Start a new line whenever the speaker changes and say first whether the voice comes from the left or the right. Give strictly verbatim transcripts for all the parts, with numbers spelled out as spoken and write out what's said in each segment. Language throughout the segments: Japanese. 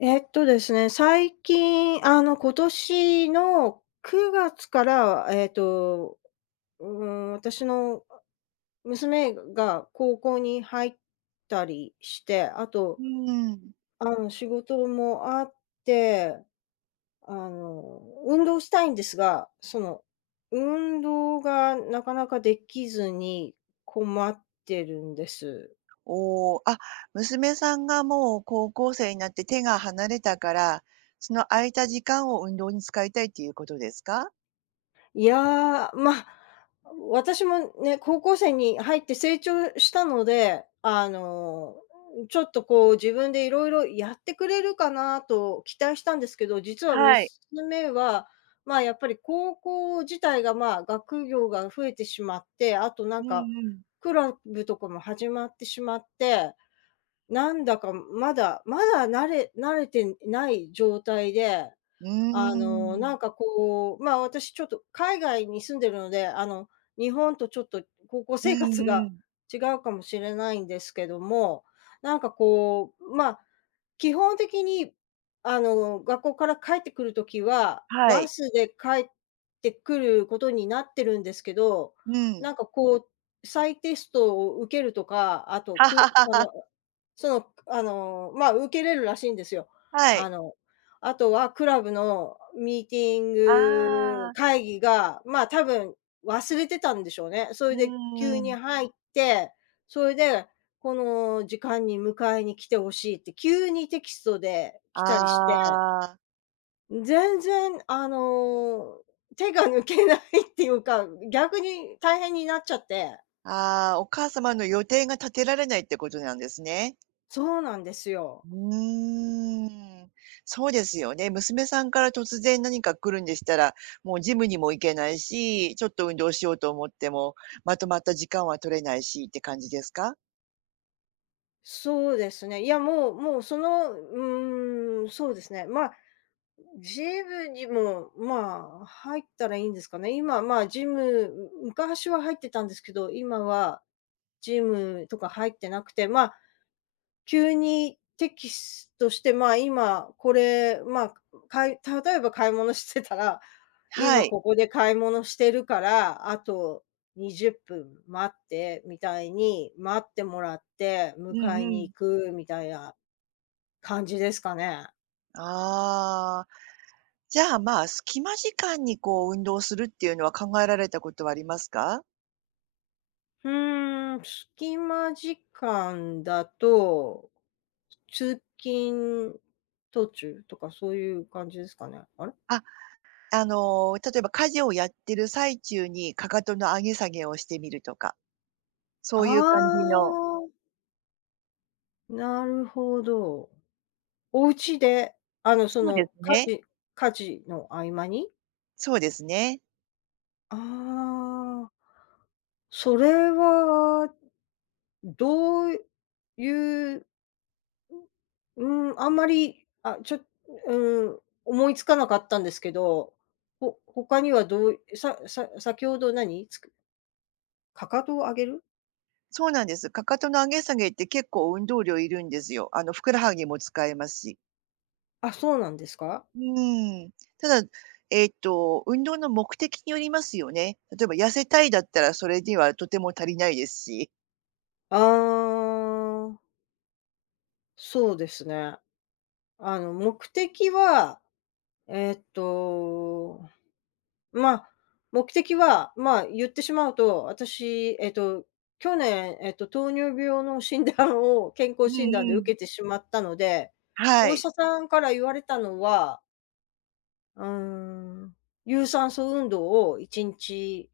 left: えっとですね、最近、あの、今年のくがつから、えっと、うーん、私の娘が高校に入ったりして、あと、
right: うーん。
left: あの、仕事もあって、あの、運動したいんですが、その、運動がなかなかできずに困ってるんです。
right: おお、あ、娘さんがもう高校生になって手が離れたから、その空いた時間を運動に使いたいっていうことですか？
left: いやー、まあ、私もね、高校生に入って成長したので、あのー、ちょっとこう自分でいろいろやってくれるかなと期待したんですけど、実は
right: はい。
left: 娘は、ま、やっぱり高校自体が、ま、学業が増えてしまって、あとな
right: う
left: ん
right: ん
left: か、
right: うん。
left: クラブとかも始まってしまって、なんだかまだまだ慣れ慣れてない状態で
right: う
left: あ
right: ー
left: の、なん
right: ん。
left: かこう、まあ、私ちょっと海外に住んでるので、あの、日本とちょっと高校
right: う
left: 生
right: ん
left: 活が
right: うん。
left: 違うかもしれないんですけども、なんかこう、まあ、基本的に、あの、学校から帰ってくる時は、
right: は
left: バ
right: い。
left: スで帰ってくることになってるんですけど、
right: うん。
left: なんかこう、再テストを受けるとか、あとくあ のその、あの、まあ、受けれるらしいんですよ。
right: は
left: あ
right: い。
left: の、あとはクラブのミーティング
right: ああ、
left: 会議が、まあ、多分忘れてたんでしょうね。そ
right: う
left: れで急
right: ー
left: に
right: ん。
left: 入って、それで、この時間に迎えに来てほしいって急にテキストで来たりして、
right: ああ、
left: 全然、あの、手が抜けないっていうか、逆に大変になっちゃって。
right: ああ、お母様の予定が立てられないってことなんですね。
left: そうなんですよ。
right: うーん。そうですよね。娘さんから突然何か来るんでしたら、もうジムにも行けないし、ちょっと運動しようと思っても、まとまった時間は取れないしって感じですか？
left: そうですね。いや、もうもう、その、うーん、そうですね。まあ、ジムにも、まあ、入ったらいいんですかね。今、まあ、ジム、昔は入ってたんですけど、今はジムとか入ってなくて、まあ、急にテキストして、まあ、今これ、まあ、かい例えば買い物してたら、
right: は
left: 今
right: い。
left: ここで買い物してるから、あとにじゅっぷん待ってみたいに、待ってもらって
right: うん
left: 迎え
right: う
left: に
right: ん。
left: 行くみたいな感じですかね。
right: ああ、じゃあ、まあ、隙間時間にこう運動するっていうのは考えられたことはありますか？
left: うーん、隙間時間だと、通勤途中とかそういう感じですかね。あれ？
right: あ、あのー、例えば家事をやってる最中にかかとの上げ下げをしてみるとか、そういう感
left: あ
right: じの
left: あ、なるほど。お家で、あの、そ
right: そうで
left: の、
right: す
left: 家
right: ね。
left: 事家事の合間に？
right: そうですね。
left: ああ、それはどういう、うん、あんまり、あ、ちょうん、思いつかなかったんですけど、ほ他にはどうささ先ほど何？つくかかとを上げる？
right: そうなんです。かかとの上げ下げって結構運動量いるんですよ。あの、ふくらはぎも使えますし。
left: あ、そうなんですか？
right: うーん。ただ、えっと、運動の目的によりますよね。例えば痩せたいだったらそれにはとても足りないですし。
left: ああ、そうですね。あの、目的は、えっとまあ、目的は、まあ、言ってしまうと、私、えっと、去年、えっと、糖尿病の診断を健
right: う
left: 康診断で
right: んう
left: 受
right: ん。
left: けてしまったので、
right: は
left: お医
right: い。
left: 者さんから言われたのは、うーん、有酸素運動をいちにち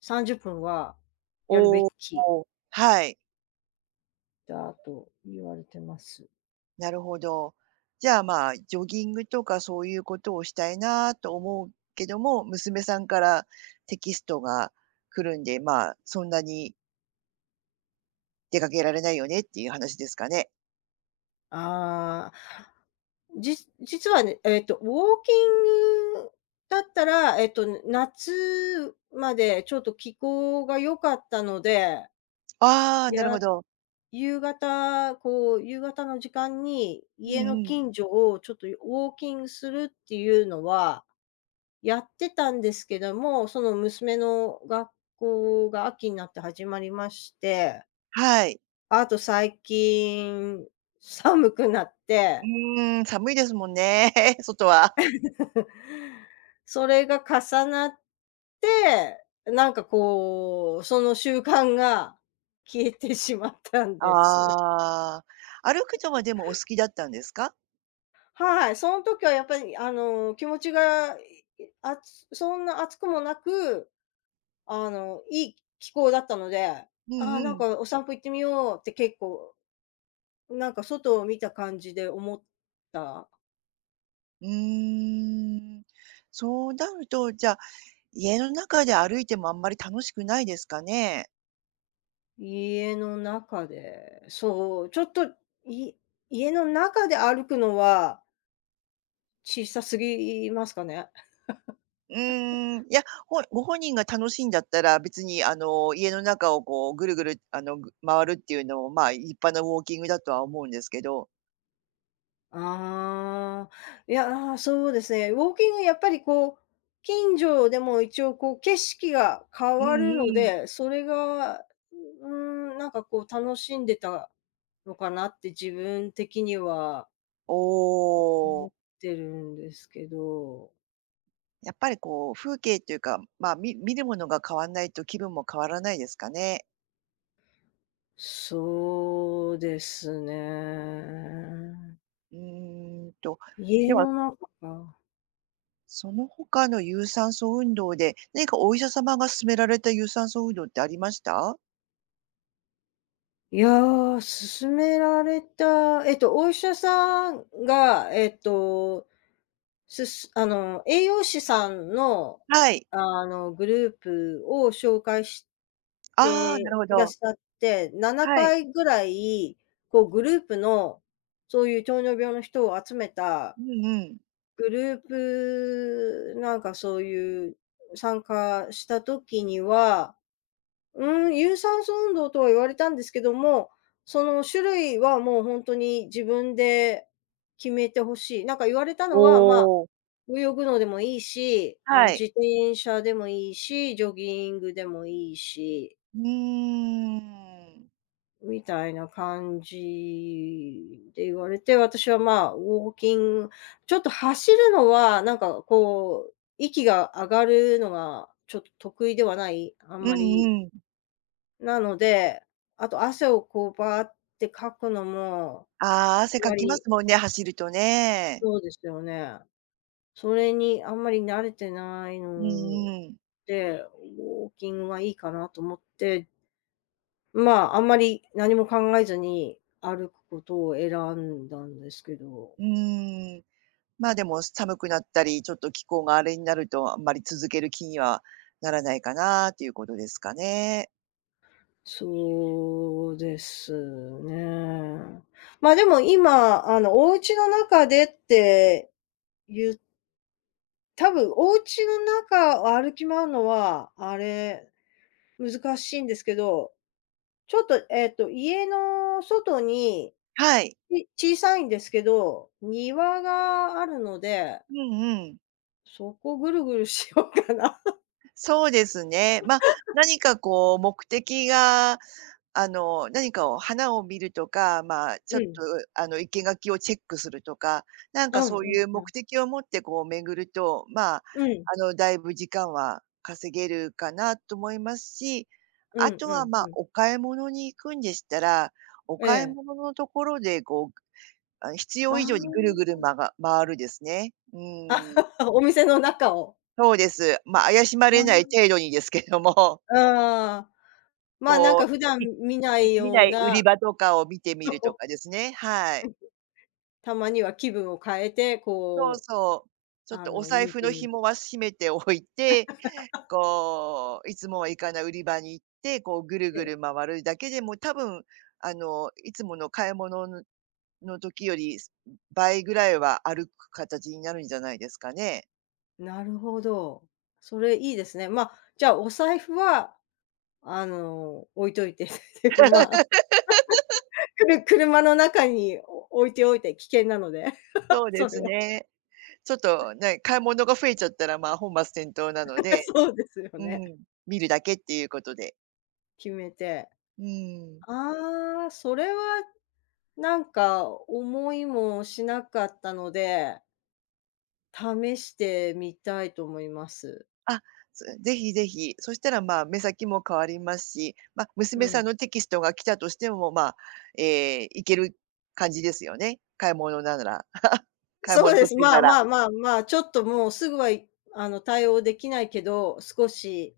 left: さんじゅっぷんはやるべ
right: お
left: き
right: お。はい。
left: だと言われてます。
right: なるほど。じゃあ、まあ、ジョギングとかそういうことをしたいなと思うけども、娘さんからテキストが来るんで、まあ、そんなに出かけられないよねっていう話ですかね？
left: ああ。じ実はね、えっと、ウォーキングだったら、えっと、夏までちょっと気候が良かったので、
right: ああ、なるほ
left: や
right: ど。
left: 夕方、こう、夕方の時間に
right: うん
left: 家の
right: うん。
left: 近所をちょっとウォーキングするっていうのはやってたんですけども、その娘の学校が秋になって始まりまして、
right: はい。
left: あと最近寒くなっ
right: う
left: て
right: ーん、寒いですもんね、外は。
left: それが重なって、なんかこう、その習慣が消えてしまったんです。
right: ああ、歩くのはでもお好きだったんですか？
left: はい、その時はやっぱりあの、気持ちが、いあつそんな熱くもなく、あの、いい気候だったので、あ
right: うん
left: あ、なん
right: うん。
left: かお散歩行ってみようって結構、なんか外を見た感じで思った。
right: うーん。そうなると、じゃあ、家の中で歩いてもあんまり楽しくないですかね？
left: 家の中で、そう、ちょっと、い家の中で歩くのは小さすぎますかね。
right: うーん、いや、ほご本人が楽しいんだったら、別にあの、家の中をこうぐるぐる、あの、ぐ回るっていうのも、まあ、立派なウォーキングだとは思うんですけど。
left: ああ、いやー、そうですね。ウォーキングやっぱりこう、近所でも一応こう景色が変
right: うん
left: わるの
right: うん。
left: で、それが、うーん、なんかこう楽しんでたのかなって自分的には
right: お
left: 思っ
right: お。
left: てるんですけど、
right: やっぱりこう、風景っていうか、まあ、見見るものが変わらないと気分も変わらないですかね。
left: そうですね。
right: うーんと、
left: 家
right: では、
left: の中か。
right: その他の有酸素運動で、何かお医者様が勧められた有酸素運動ってありました？
left: いやー、勧められた、えっと、お医者さんが、えっと、すすあの、栄養士さんの、
right: はい。
left: あの、グループを紹介し
right: ああ、な
left: て
right: るほ
left: くだ
right: ど。
left: さって、7
right: はい。
left: 回ぐらい、こう、グループの、そういう糖尿病の人を集めた
right: うんうん。
left: グループなんかそういう参加した時にはうん、有酸素運動とは言われたんですけども、その種類はもうほんとに自分で決めて欲しい。なんか言われた
right: お
left: のは、まあ、
right: お、
left: 泳ぐのでもいいし、あ
right: は
left: の、自
right: い。
left: 転車でもいいし、ジョギングでもいいし、
right: うーん。
left: みたいな感じで言われて、私は、まあ、ウォーキングちょっと走るのは、なんかこう、息が上がるのがちょっと得意ではない、あ
right: う
left: んまり
right: んうん。
left: なので、あと汗をこうバーってかくのも、
right: ああ、
left: あ
right: 汗か
left: ま
right: きま
left: り
right: すもんね、走るとね。
left: そうですよね。それにあんまり慣れてない
right: う
left: の
right: んうん。
left: で、ウォーキングはいいかなと思って、まあ、あんまり何も考えずに歩くことを選んだんですけど、
right: うーん。まあ、でも寒くなったり、ちょっと気候があれになると、あんまり続ける気にはならないかなっていうことですかね。
left: そうですね。まあ、でも今、あの、お家の中でってゆ多分お家の中を歩き回るのは、あれ難しいんですけど、ちょっと、えっと、家の外に、
right: はい。
left: ち小さいんですけど、庭があるので、
right: うんうん。
left: そこぐるぐるしようかな。
right: そうですね。ま、あ何かこう目的があの、何かを花を見るとか、まあ、ちょ
left: う
right: っと、
left: ん。
right: あの、生け垣をチェックするとか、なん
left: う
right: か
left: ん
right: そう
left: う
right: い
left: ん
right: う
left: う
right: 目
left: ん。
right: 的を持ってこう巡ると、まあ、
left: うん。
right: あの、だいぶ時間は稼げるかなと思いますし、
left: う
right: あ
left: ん
right: と
left: う
right: は、
left: ん
right: まあ、
left: うん。
right: お買い物に行くんでしたら、お
left: え
right: 買い
left: え。
right: 物のところでこう、あ、必要以上にぐる
left: あ
right: ぐるまが回るですね。う
left: あ。
right: ん、
left: お店の中を。
right: そうです。まあ、怪しまれな
left: あ
right: い程度にですけども。
left: あ。ああ。まあ、なんか
right: こ
left: 普段
right: う、い
left: 見な
right: い
left: い
right: 見
left: よ
right: な
left: う
right: い売
left: な、
right: り場とかを見てみると かですね、はい。
left: たまには気分を変えて、
right: そう
left: こ
right: そう。
left: う、
right: ちょっ
left: あ
right: とお
left: の、
right: 財
left: 見
right: 布
left: て
right: の
left: み
right: 紐
left: る。
right: は締めておいて、こう、いつもは行かない売り場に行って、こうぐる
left: え
right: ぐ
left: え。
right: る回るだけでも多分、あの、いつもの買い物のの時より、す倍ぐらいは歩く形になるんじゃないですかね。
left: なるほど。それいいですね。まあ、じゃあお財布は、あの、置いといて でまあ、くる車の中に置いておいて危険なので、
right: そう で
left: それ
right: す
left: は。
right: ね。ちょっとね、買い物が増えちゃったら、まあ、本末転倒なの で、
left: そうですよ
right: う
left: ね。
right: ん、見るだけっていうことで。
left: 決めて。
right: うん。
left: ああ、それはなんか思いもしなかったので、試してみたいと思います。
right: あ、そぜひぜひ。そしたら、まあ、目先も変わりますし、まあ、
left: う
right: 娘さ
left: ん。
right: んのテキストが来たとしても、まあ、えーいける感じですよね。買い物なら。買い
left: そう
right: 物
left: で
right: 途
left: す。
right: 中
left: ま
right: な
left: あ
right: ら。
left: まあまあまあ、ちょっともうすぐはい、あの、対応できないけど、少し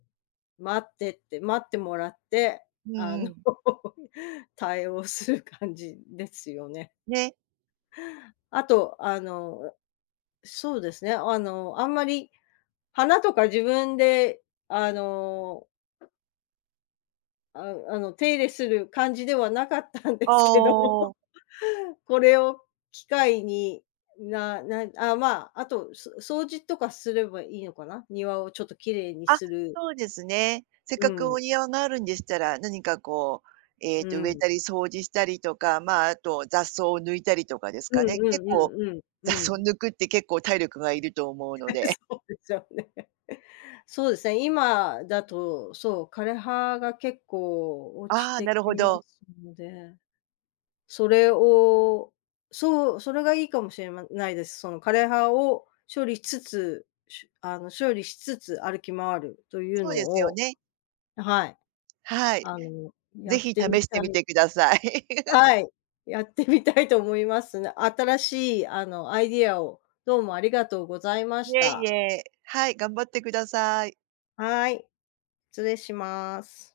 left: 待ってって、待ってもらって、
right: う
left: あ
right: んう
left: の、
right: ん。
left: 対応する感じですよね。
right: ね。
left: あと、あの、そうですね、あの、あんまり花とか自分で、あの、ああの、手入れする感じではなかったんで
right: お
left: すけど
right: お。
left: これを機会に、ななあ、まあ、あと、そ掃除とかすればいいのかな？庭をちょっときれいに
right: あ、
left: する。
right: そうですね。せっ
left: う
right: かく
left: ん、
right: お庭があるんでしたら、何かこう、え
left: う
right: えと、植え
left: ん。
right: たり掃除したりとか、まあ、あと雑草を抜いたりとかです
left: う
right: かね。
left: んう
right: 結
left: んう
right: 構、
left: んう
right: 雑
left: ん、う
right: 草
left: ん。
right: 抜くって結構体力がいると思うの で。
left: そうですよね。そうですね、今だと、そう、枯葉が結構落ち
right: ああ、
left: て
right: なる
left: き
right: ほ
left: ま
right: ど。
left: すので、それをそう、それがいいかもしれまないです。その枯葉を処理しつつ、しあの、処理しつつ歩き回るという
right: そう
left: の
right: ですよ
left: を
right: ね。
left: はい。
right: はい、
left: あの、や
right: ぜ
left: っ
right: ひ
left: てみ
right: 試し
left: た
right: てみ
left: い
right: てください。
left: はい、やってみたいと思いますね。新しいあの、アイディアをどうもありがとうございまし
right: いえい
left: た。
right: え、はい、頑張ってください。
left: はい、失礼します。